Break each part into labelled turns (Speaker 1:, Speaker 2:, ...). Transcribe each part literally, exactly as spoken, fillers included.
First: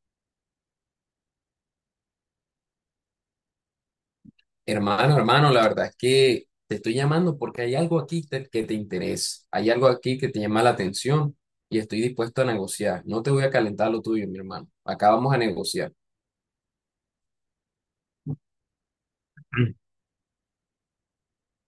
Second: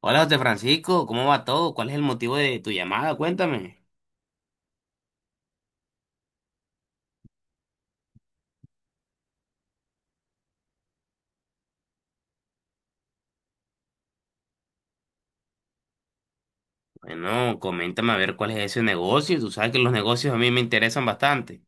Speaker 1: Hola José Francisco, ¿cómo va todo? ¿Cuál es el motivo de tu llamada? Cuéntame.
Speaker 2: Hermano, hermano, la verdad es que te estoy llamando porque hay algo aquí te- que te interesa, hay algo aquí que te llama la atención y estoy dispuesto a negociar. No te voy a calentar lo tuyo, mi hermano. Acá vamos a negociar.
Speaker 1: Bueno, coméntame a ver cuál es ese negocio. Tú sabes que los negocios a mí me interesan bastante.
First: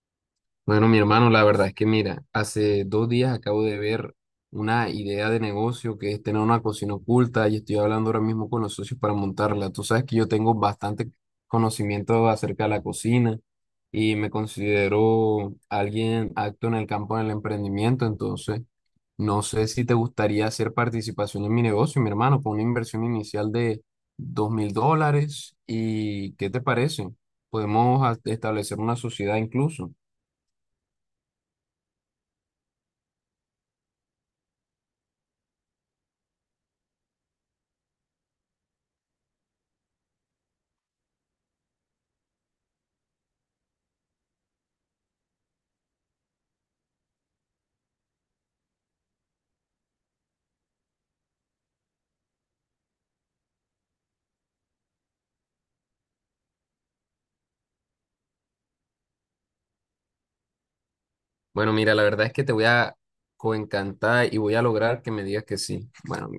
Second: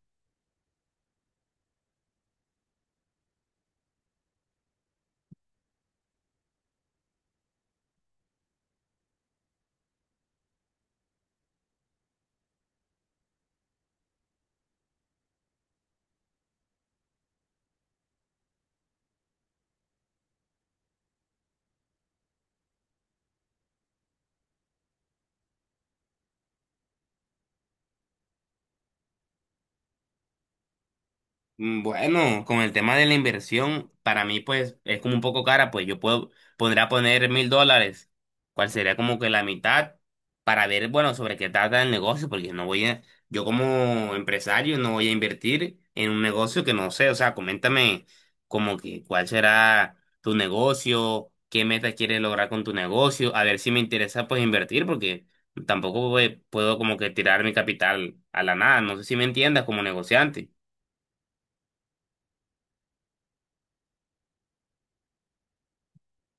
Speaker 2: Bueno, mi hermano, la verdad es que mira, hace dos días acabo de ver una idea de negocio que es tener una cocina oculta y estoy hablando ahora mismo con los socios para montarla. Tú sabes que yo tengo bastante conocimiento acerca de la cocina y me considero alguien acto en el campo del emprendimiento, entonces no sé si te gustaría hacer participación en mi negocio, mi hermano, con una inversión inicial de dos mil dólares y ¿qué te parece? Podemos a- establecer una sociedad incluso.
Speaker 1: Mm, bueno, con el tema de la inversión, para mí pues es como un poco cara, pues yo puedo, podría poner mil dólares, cual sería como que la mitad, para ver, bueno, sobre qué trata el negocio, porque no voy a, yo como empresario no voy a invertir en un negocio que no sé, o sea, coméntame como que cuál será tu negocio, qué meta quieres lograr con tu negocio, a ver si me interesa pues invertir, porque tampoco pues, puedo como que tirar mi capital a la nada, no sé si me entiendas como negociante.
Speaker 2: Bueno, mira, la verdad es que te voy a coencantar y voy a lograr que me digas que sí. Bueno, mi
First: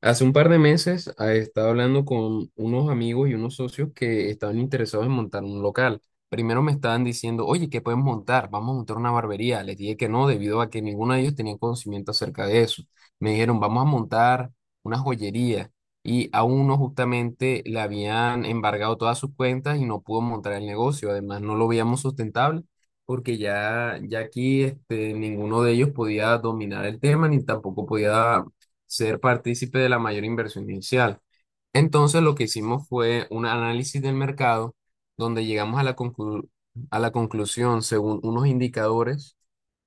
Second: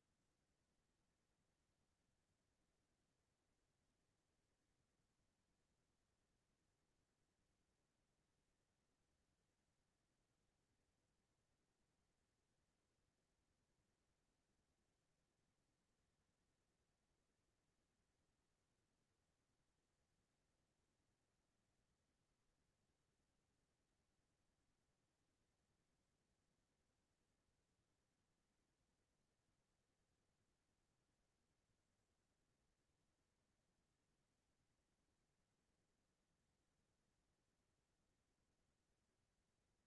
Speaker 2: hace un par de meses ah, estaba hablando con unos amigos y unos socios que estaban interesados en montar un local. Primero me estaban diciendo, oye, ¿qué pueden montar? Vamos a montar una barbería. Les dije que no, debido a que ninguno de ellos tenía conocimiento acerca de eso. Me dijeron, vamos a montar una joyería. Y a uno justamente le habían embargado todas sus cuentas y no pudo montar el negocio. Además, no lo veíamos sustentable porque ya, ya aquí este, ninguno de ellos podía dominar el tema ni tampoco podía ser partícipe de la mayor inversión inicial. Entonces lo que hicimos fue un análisis del mercado donde llegamos a la conclu- a la conclusión, según unos indicadores,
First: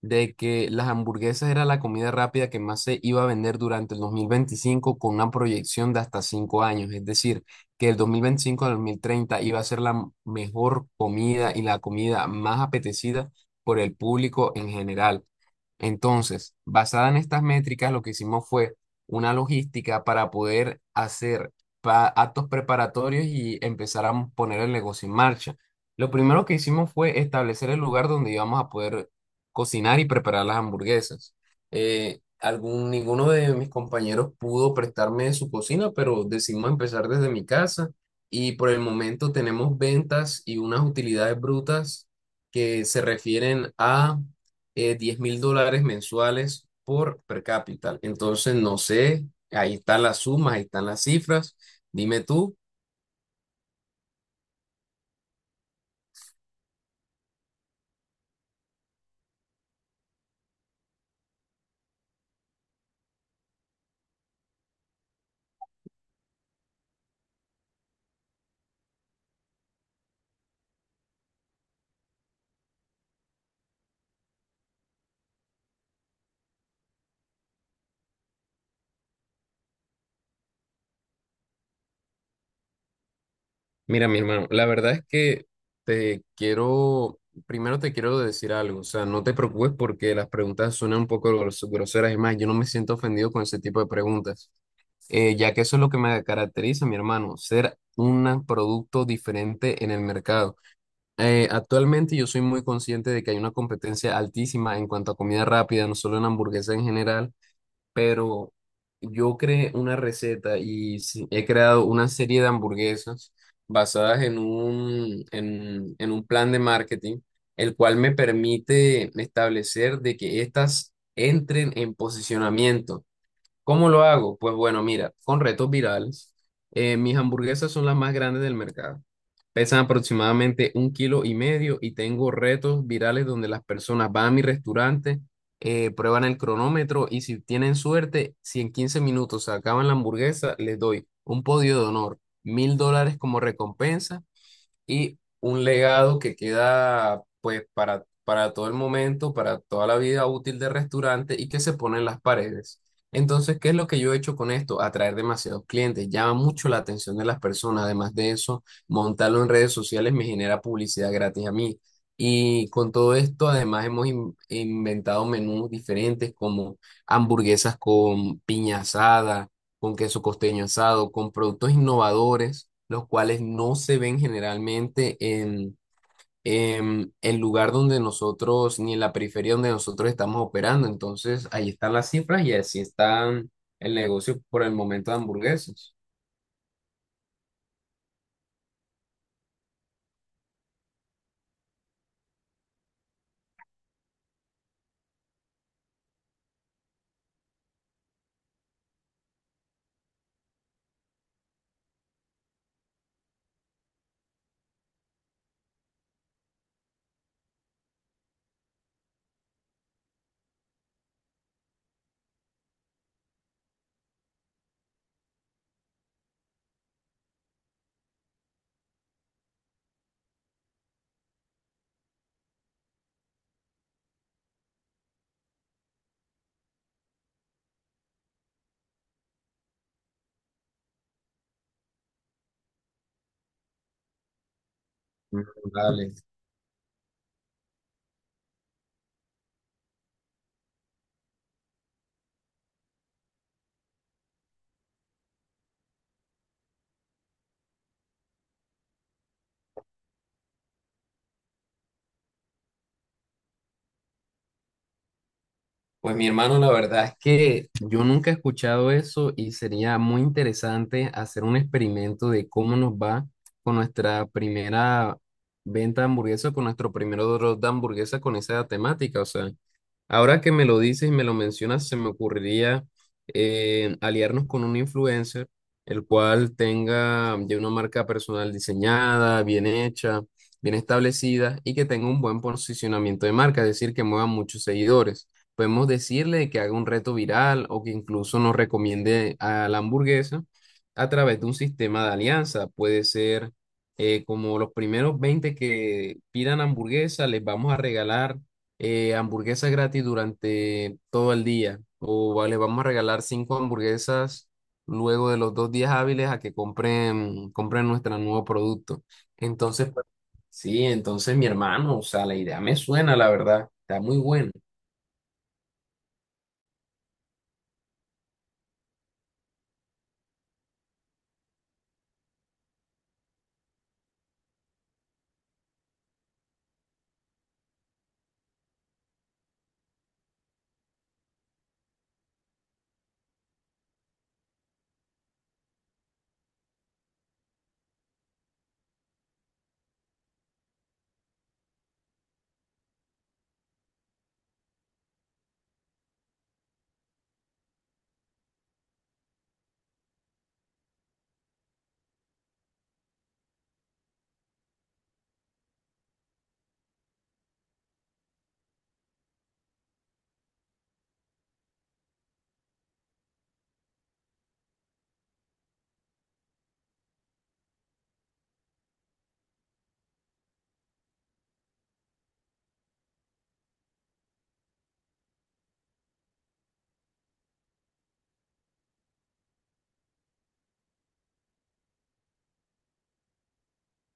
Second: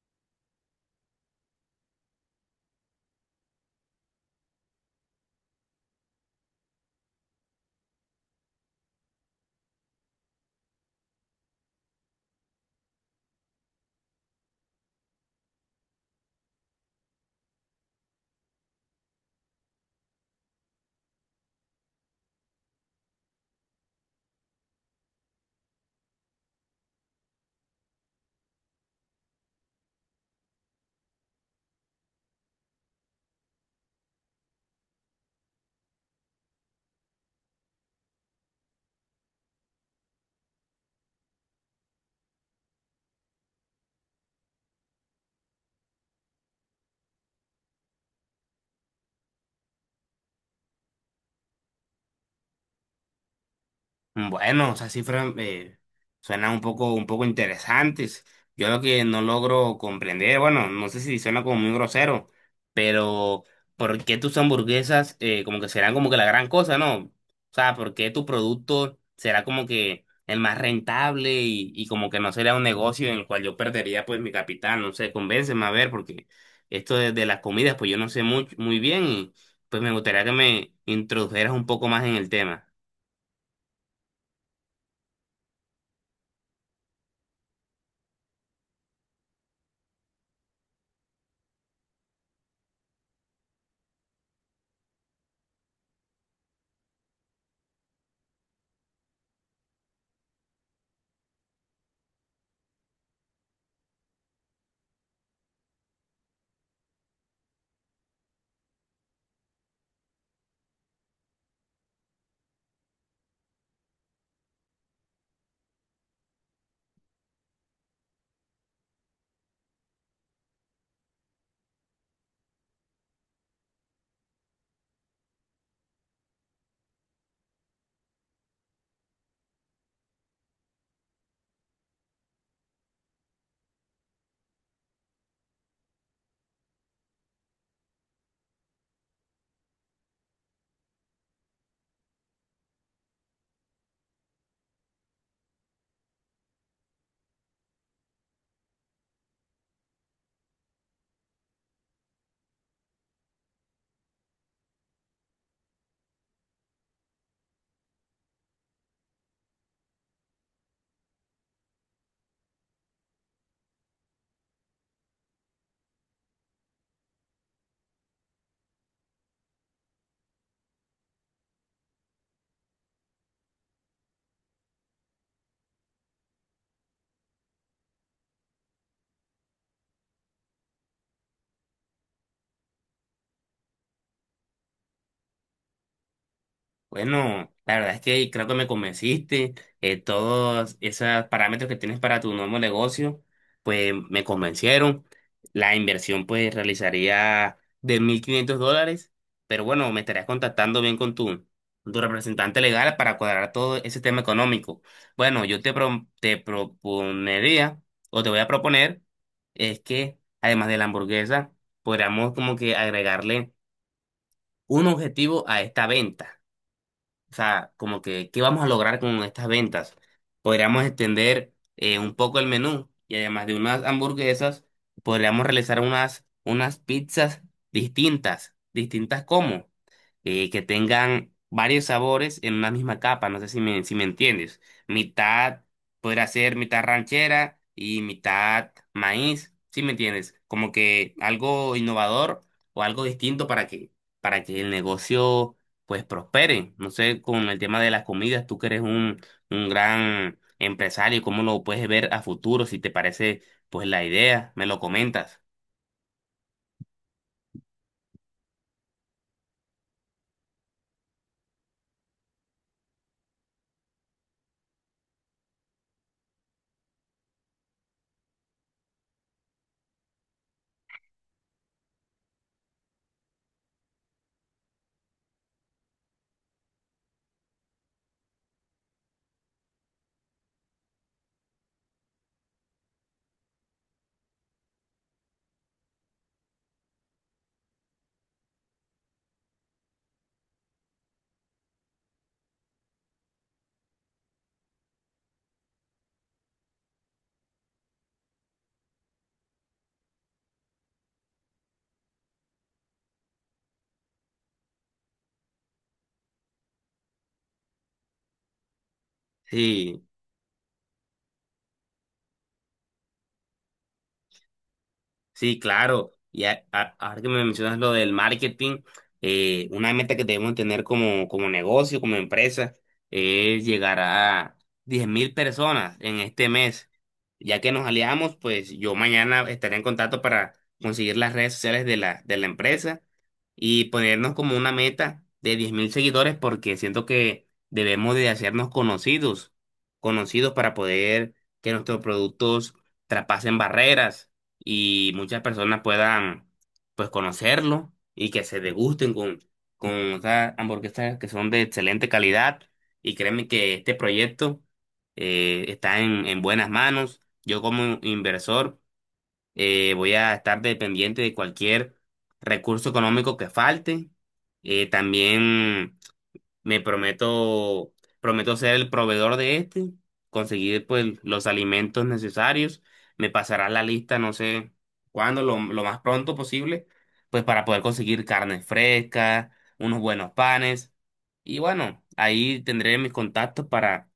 Speaker 2: de que las hamburguesas era la comida rápida que más se iba a vender durante el dos mil veinticinco con una proyección de hasta cinco años. Es decir, que el dos mil veinticinco al dos mil treinta iba a ser la m- mejor comida y la comida más apetecida por el público en general. Entonces, basada en estas métricas, lo que hicimos fue una logística para poder hacer pa- actos preparatorios y empezar a poner el negocio en marcha. Lo primero que hicimos fue establecer el lugar donde íbamos a poder cocinar y preparar las hamburguesas. Eh, algún, ninguno de mis compañeros pudo prestarme su cocina, pero decidimos empezar desde mi casa y por el momento tenemos ventas y unas utilidades brutas que se refieren a eh, diez mil dólares mensuales por per cápita. Entonces, no sé, ahí están las sumas, ahí están las cifras. Dime tú.
Speaker 1: Bueno, o sea, cifras eh, suenan un poco, un poco interesantes. Yo lo que no logro comprender, bueno, no sé si suena como muy grosero, pero ¿por qué tus hamburguesas eh, como que serán como que la gran cosa, ¿no? O sea, ¿por qué tu producto será como que el más rentable y, y como que no sería un negocio en el cual yo perdería pues mi capital? No sé, convénceme a ver, porque esto de, de las comidas, pues yo no sé muy, muy bien y pues me gustaría que me introdujeras un poco más en el tema.
Speaker 2: Mira, mi hermano, la verdad es que te quiero, primero te quiero decir algo, o sea, no te preocupes porque las preguntas suenan un poco gros- groseras y más, yo no me siento ofendido con ese tipo de preguntas, eh, ya que eso es lo que me caracteriza, mi hermano, ser un producto diferente en el mercado. Eh, actualmente yo soy muy consciente de que hay una competencia altísima en cuanto a comida rápida, no solo en hamburguesas en general, pero yo creé una receta y sí, he creado una serie de hamburguesas basadas en un, en, en un plan de marketing, el cual me permite establecer de que estas entren en posicionamiento. ¿Cómo lo hago? Pues bueno, mira, con retos virales, eh, mis hamburguesas son las más grandes del mercado. Pesan aproximadamente un kilo y medio y tengo retos virales donde las personas van a mi restaurante, eh, prueban el cronómetro y si tienen suerte, si en quince minutos se acaban la hamburguesa, les doy un podio de honor, mil dólares como recompensa y un legado que queda pues para, para todo el momento, para toda la vida útil del restaurante y que se pone en las paredes. Entonces, ¿qué es lo que yo he hecho con esto? Atraer demasiados clientes, llama mucho la atención de las personas. Además de eso, montarlo en redes sociales me genera publicidad gratis a mí. Y con todo esto, además, hemos in- inventado menús diferentes como hamburguesas con piña asada con queso costeño asado, con productos innovadores, los cuales no se ven generalmente en, en el lugar donde nosotros, ni en la periferia donde nosotros estamos operando. Entonces, ahí están las cifras y así está el negocio por el momento de hamburguesas.
Speaker 1: Bueno, la verdad es que creo que me convenciste. Eh, todos esos parámetros que tienes para tu nuevo negocio, pues me convencieron. La inversión pues realizaría de mil quinientos dólares, pero bueno, me estarías contactando bien con tu, con tu representante legal para cuadrar todo ese tema económico. Bueno, yo te, pro- te proponería o te voy a proponer es que además de la hamburguesa, podríamos como que agregarle un objetivo a esta venta. O sea, como que, ¿qué vamos a lograr con estas ventas? Podríamos extender eh, un poco el menú y además de unas hamburguesas, podríamos realizar unas, unas pizzas distintas. ¿Distintas cómo? Eh, que tengan varios sabores en una misma capa, no sé si me, si me entiendes.
Speaker 2: Mm.
Speaker 1: Mitad
Speaker 2: Dale.
Speaker 1: podrá ser mitad ranchera y mitad maíz, ¿sí me entiendes? Como que algo innovador o algo distinto para que, para que el negocio pues prospere. No sé, con el tema de las comidas, tú que eres un, un gran empresario, ¿cómo lo puedes ver a futuro? Si te parece pues la idea, me lo comentas.
Speaker 2: Pues mi hermano, la verdad es que yo nunca he escuchado eso y sería muy interesante hacer un experimento de cómo nos va con nuestra primera venta de hamburguesa, con nuestro primer drop de hamburguesa con esa temática. O sea, ahora que me lo dices y me lo mencionas, se me ocurriría eh, aliarnos con un influencer, el cual tenga ya una marca personal diseñada, bien hecha, bien establecida y que tenga un buen posicionamiento de marca, es decir, que mueva muchos seguidores. Podemos decirle que haga un reto viral o que incluso nos recomiende a la hamburguesa a través de un sistema de alianza. Puede ser eh, como los primeros veinte que pidan hamburguesa, les vamos a regalar eh, hamburguesas gratis durante todo el día. O vale, vamos a regalar cinco hamburguesas luego de los dos días hábiles a que compren, compren nuestro nuevo producto. Entonces,
Speaker 1: Sí.
Speaker 2: pues, sí, entonces mi hermano, o sea, la idea me suena, la verdad, está muy buena.
Speaker 1: Sí, claro. Y a- a- ahora que me mencionas lo del marketing, eh, una meta que debemos tener como, como negocio, como empresa, es llegar a diez mil personas en este mes. Ya que nos aliamos, pues yo mañana estaré en contacto para conseguir las redes sociales de la, de la empresa y ponernos como una meta de diez mil seguidores porque siento que debemos de hacernos conocidos, conocidos para poder que nuestros productos traspasen barreras y muchas personas puedan pues conocerlo y que se degusten con, con esas hamburguesas que son de excelente calidad y créeme que este proyecto eh, está en, en buenas manos. Yo como inversor eh, voy a estar dependiente de cualquier recurso económico que falte. Eh, también me prometo, prometo ser el proveedor de este, conseguir pues los alimentos necesarios. Me pasarás la lista, no sé cuándo, lo, lo más pronto posible, pues para poder conseguir carne fresca, unos buenos panes. Y bueno, ahí tendré mis contactos para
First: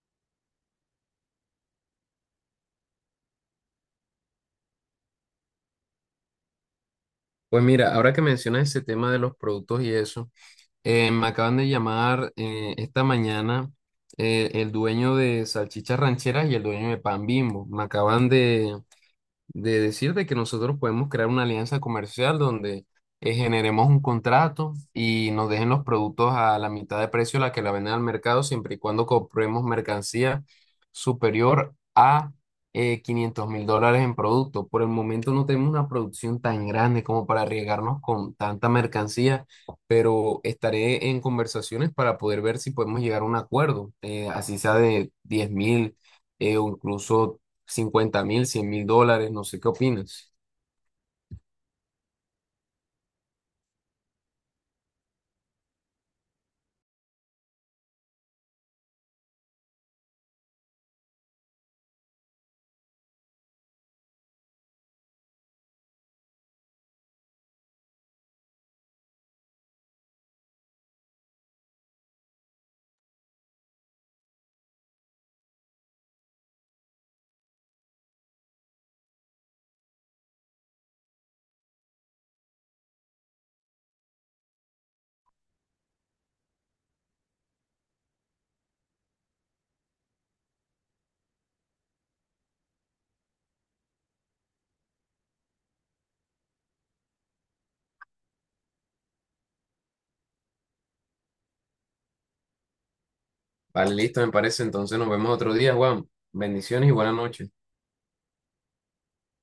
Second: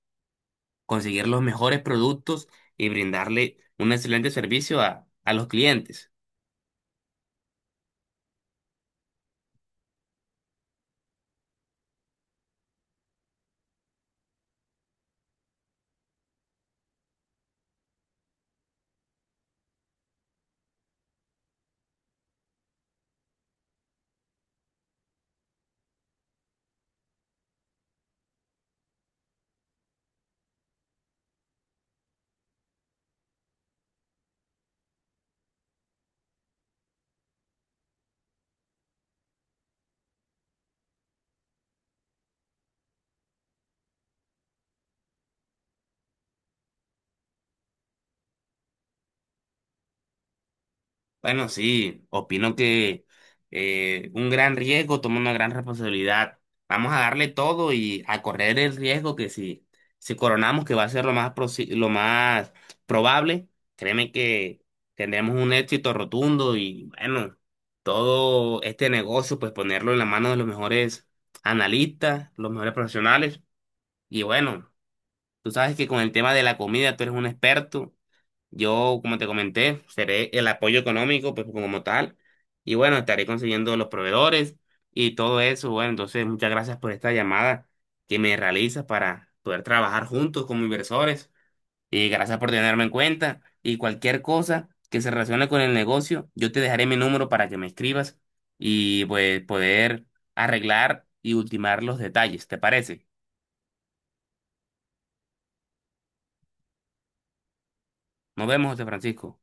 Speaker 1: conseguir los mejores productos y brindarle un excelente servicio a, a los clientes.
Speaker 2: Pues mira, ahora que mencionas ese tema de los productos y eso, eh, me acaban de llamar, eh, esta mañana, eh, el dueño de Salchichas Rancheras y el dueño de Pan Bimbo. Me acaban de, de decirte que nosotros podemos crear una alianza comercial donde eh, generemos un contrato y nos dejen los productos a la mitad de precio a la que la venden al mercado, siempre y cuando compremos mercancía superior a eh, quinientos mil dólares en producto. Por el momento no tenemos una producción tan grande como para arriesgarnos con tanta mercancía, pero estaré en conversaciones para poder ver si podemos llegar a un acuerdo, eh, así sea de diez mil. eh, o incluso cincuenta mil, cien mil dólares, no sé qué opinas.
Speaker 1: Bueno, sí, opino que eh, un gran riesgo toma una gran responsabilidad. Vamos a darle todo y a correr el riesgo que si, si coronamos, que va a ser lo más, prosi- lo más probable, créeme que tendremos un éxito rotundo y bueno, todo este negocio, pues ponerlo en la mano de los mejores analistas, los mejores profesionales. Y bueno, tú sabes que con el tema de la comida tú eres un experto. Yo, como te comenté, seré el apoyo económico, pues como tal. Y bueno, estaré consiguiendo los proveedores y todo eso. Bueno, entonces muchas gracias por esta llamada que me realizas para poder trabajar juntos como inversores. Y gracias por tenerme en cuenta. Y cualquier cosa que se relacione con el negocio, yo te dejaré mi número para que me escribas y pues poder arreglar y ultimar los detalles. ¿Te parece?
Speaker 2: Vale, listo, me parece. Entonces nos vemos otro día, Juan. Bendiciones y buenas noches.
Speaker 1: Nos vemos, José Francisco.